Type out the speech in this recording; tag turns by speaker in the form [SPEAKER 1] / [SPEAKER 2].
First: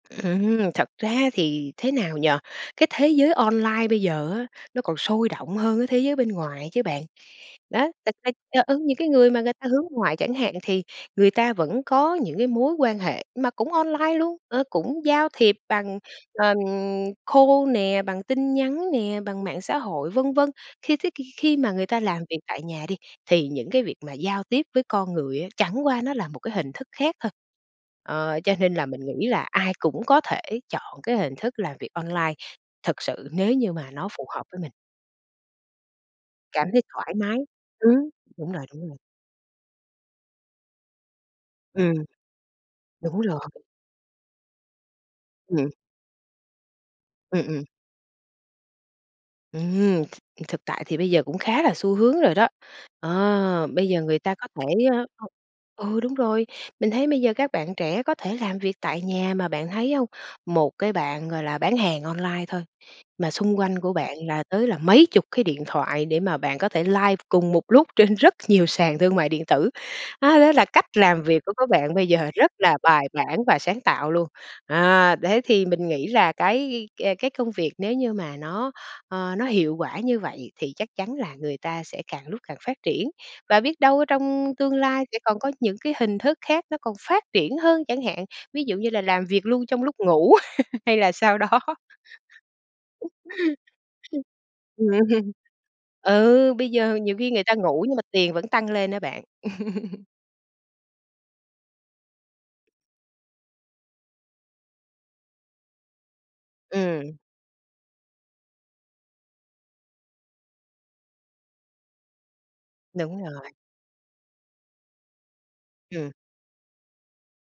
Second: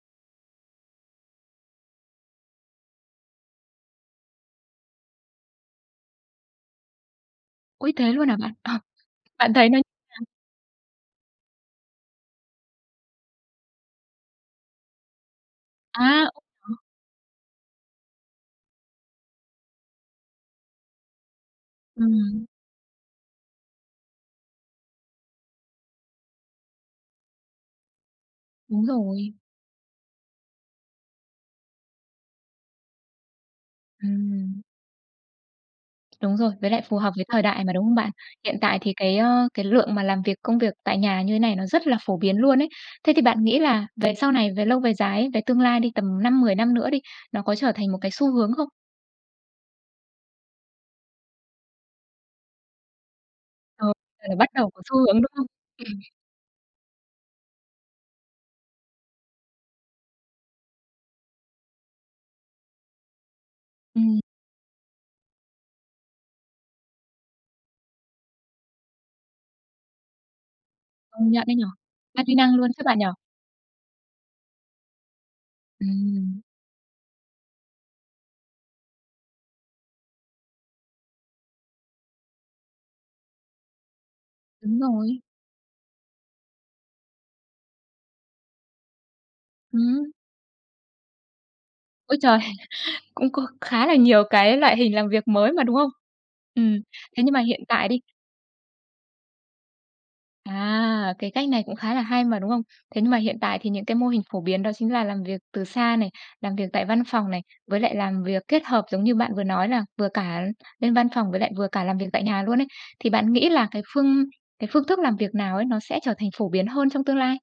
[SPEAKER 1] Ừm, thật ra thì thế nào nhỉ? Cái thế giới online bây giờ á, nó còn sôi động hơn cái thế giới bên ngoài chứ bạn. Đó,
[SPEAKER 2] Ôi, thế
[SPEAKER 1] thực
[SPEAKER 2] luôn
[SPEAKER 1] ra
[SPEAKER 2] hả bạn?
[SPEAKER 1] [unintelligible]
[SPEAKER 2] Ờ,
[SPEAKER 1] ừ, những cái người mà
[SPEAKER 2] bạn
[SPEAKER 1] người ta
[SPEAKER 2] thấy nó
[SPEAKER 1] hướng ngoại
[SPEAKER 2] [unintelligible]
[SPEAKER 1] chẳng hạn thì người ta vẫn có những cái mối quan hệ mà cũng online luôn, ờ, cũng giao thiệp bằng,
[SPEAKER 2] À
[SPEAKER 1] ờm,
[SPEAKER 2] [unintelligible]
[SPEAKER 1] call nè, bằng tin nhắn nè, bằng mạng xã hội, vân vân. Khi thế thì khi mà người ta làm việc
[SPEAKER 2] Ừm.
[SPEAKER 1] tại nhà đi thì những cái việc mà giao tiếp với con người á, chẳng qua nó là một cái hình thức khác thôi. Ờ, cho nên
[SPEAKER 2] Đúng
[SPEAKER 1] là mình nghĩ
[SPEAKER 2] rồi.
[SPEAKER 1] là ai cũng có thể chọn cái hình thức làm việc online thực sự nếu như mà nó phù hợp với
[SPEAKER 2] Ừm.
[SPEAKER 1] mình.
[SPEAKER 2] Đúng rồi,
[SPEAKER 1] Cảm
[SPEAKER 2] với lại
[SPEAKER 1] thấy
[SPEAKER 2] phù hợp
[SPEAKER 1] thoải
[SPEAKER 2] với
[SPEAKER 1] mái.
[SPEAKER 2] thời đại mà, đúng không
[SPEAKER 1] Ừm,
[SPEAKER 2] bạn?
[SPEAKER 1] đúng
[SPEAKER 2] Hiện
[SPEAKER 1] rồi,
[SPEAKER 2] tại
[SPEAKER 1] đúng
[SPEAKER 2] thì
[SPEAKER 1] rồi.
[SPEAKER 2] cái, ơ, cái lượng mà làm việc công việc tại nhà như thế này nó rất
[SPEAKER 1] Ừm.
[SPEAKER 2] là phổ biến luôn ấy. Thế
[SPEAKER 1] Đúng
[SPEAKER 2] thì
[SPEAKER 1] rồi.
[SPEAKER 2] bạn nghĩ là về sau này, về lâu về dài ấy, về tương
[SPEAKER 1] Ừm.
[SPEAKER 2] lai đi, tầm 5, 10 năm nữa đi, nó
[SPEAKER 1] Ừm,
[SPEAKER 2] có
[SPEAKER 1] ừm.
[SPEAKER 2] trở thành một cái xu hướng không?
[SPEAKER 1] Ừm. Thực tại thì bây giờ cũng khá là xu hướng rồi đó. Ờ, bây
[SPEAKER 2] Ờ.
[SPEAKER 1] giờ người
[SPEAKER 2] Giờ là
[SPEAKER 1] ta có
[SPEAKER 2] bắt đầu
[SPEAKER 1] thể,
[SPEAKER 2] có xu hướng,
[SPEAKER 1] ơ
[SPEAKER 2] đúng không? Ừm.
[SPEAKER 1] ừ, đúng rồi, mình thấy bây giờ các bạn trẻ có thể làm việc tại nhà mà bạn thấy hông, một cái bạn, gọi là, bán hàng online thôi mà xung quanh của bạn
[SPEAKER 2] Ừm.
[SPEAKER 1] là tới là mấy chục cái điện thoại để mà bạn có thể live cùng một lúc trên rất nhiều sàn thương mại điện tử. À, đó là cách làm
[SPEAKER 2] Công
[SPEAKER 1] việc
[SPEAKER 2] nhận
[SPEAKER 1] của
[SPEAKER 2] ấy nhỉ.
[SPEAKER 1] các bạn bây
[SPEAKER 2] Đa
[SPEAKER 1] giờ,
[SPEAKER 2] di
[SPEAKER 1] rất
[SPEAKER 2] năng luôn
[SPEAKER 1] là
[SPEAKER 2] chứ bạn
[SPEAKER 1] bài
[SPEAKER 2] nhỉ?
[SPEAKER 1] bản và sáng tạo luôn. À, thế thì mình nghĩ là
[SPEAKER 2] Ừm.
[SPEAKER 1] cái, à, cái công việc nếu như mà nó, ờ, nó hiệu quả như vậy thì chắc chắn là người ta sẽ càng lúc càng phát triển, và biết đâu ở trong tương
[SPEAKER 2] Đúng
[SPEAKER 1] lai sẽ
[SPEAKER 2] rồi.
[SPEAKER 1] còn có những cái hình thức khác nó còn phát triển hơn chẳng hạn, ví dụ như là làm việc luôn trong lúc
[SPEAKER 2] Ừm.
[SPEAKER 1] ngủ hay là sao đó.
[SPEAKER 2] Ôi trời. Cũng có khá là nhiều cái loại hình
[SPEAKER 1] Ừm.
[SPEAKER 2] làm việc mới mà, đúng không?
[SPEAKER 1] Ừ, bây
[SPEAKER 2] Ừm.
[SPEAKER 1] giờ nhiều
[SPEAKER 2] Thế
[SPEAKER 1] khi
[SPEAKER 2] nhưng mà
[SPEAKER 1] người ta
[SPEAKER 2] hiện
[SPEAKER 1] ngủ
[SPEAKER 2] tại
[SPEAKER 1] nhưng
[SPEAKER 2] đi.
[SPEAKER 1] mà tiền vẫn tăng lên á bạn.
[SPEAKER 2] À, cái cách này cũng khá là hay mà, đúng không? Thế nhưng mà hiện tại thì những cái mô hình phổ biến đó chính là làm việc từ xa này, làm việc tại văn
[SPEAKER 1] Ừm.
[SPEAKER 2] phòng này, với lại làm việc kết hợp, giống như bạn vừa nói là vừa cả lên văn phòng với lại vừa cả làm việc tại nhà luôn ấy, thì
[SPEAKER 1] Đúng
[SPEAKER 2] bạn nghĩ
[SPEAKER 1] rồi.
[SPEAKER 2] là cái phương cái phương thức làm việc nào ấy nó sẽ
[SPEAKER 1] Ừm.
[SPEAKER 2] trở thành phổ biến hơn trong tương lai?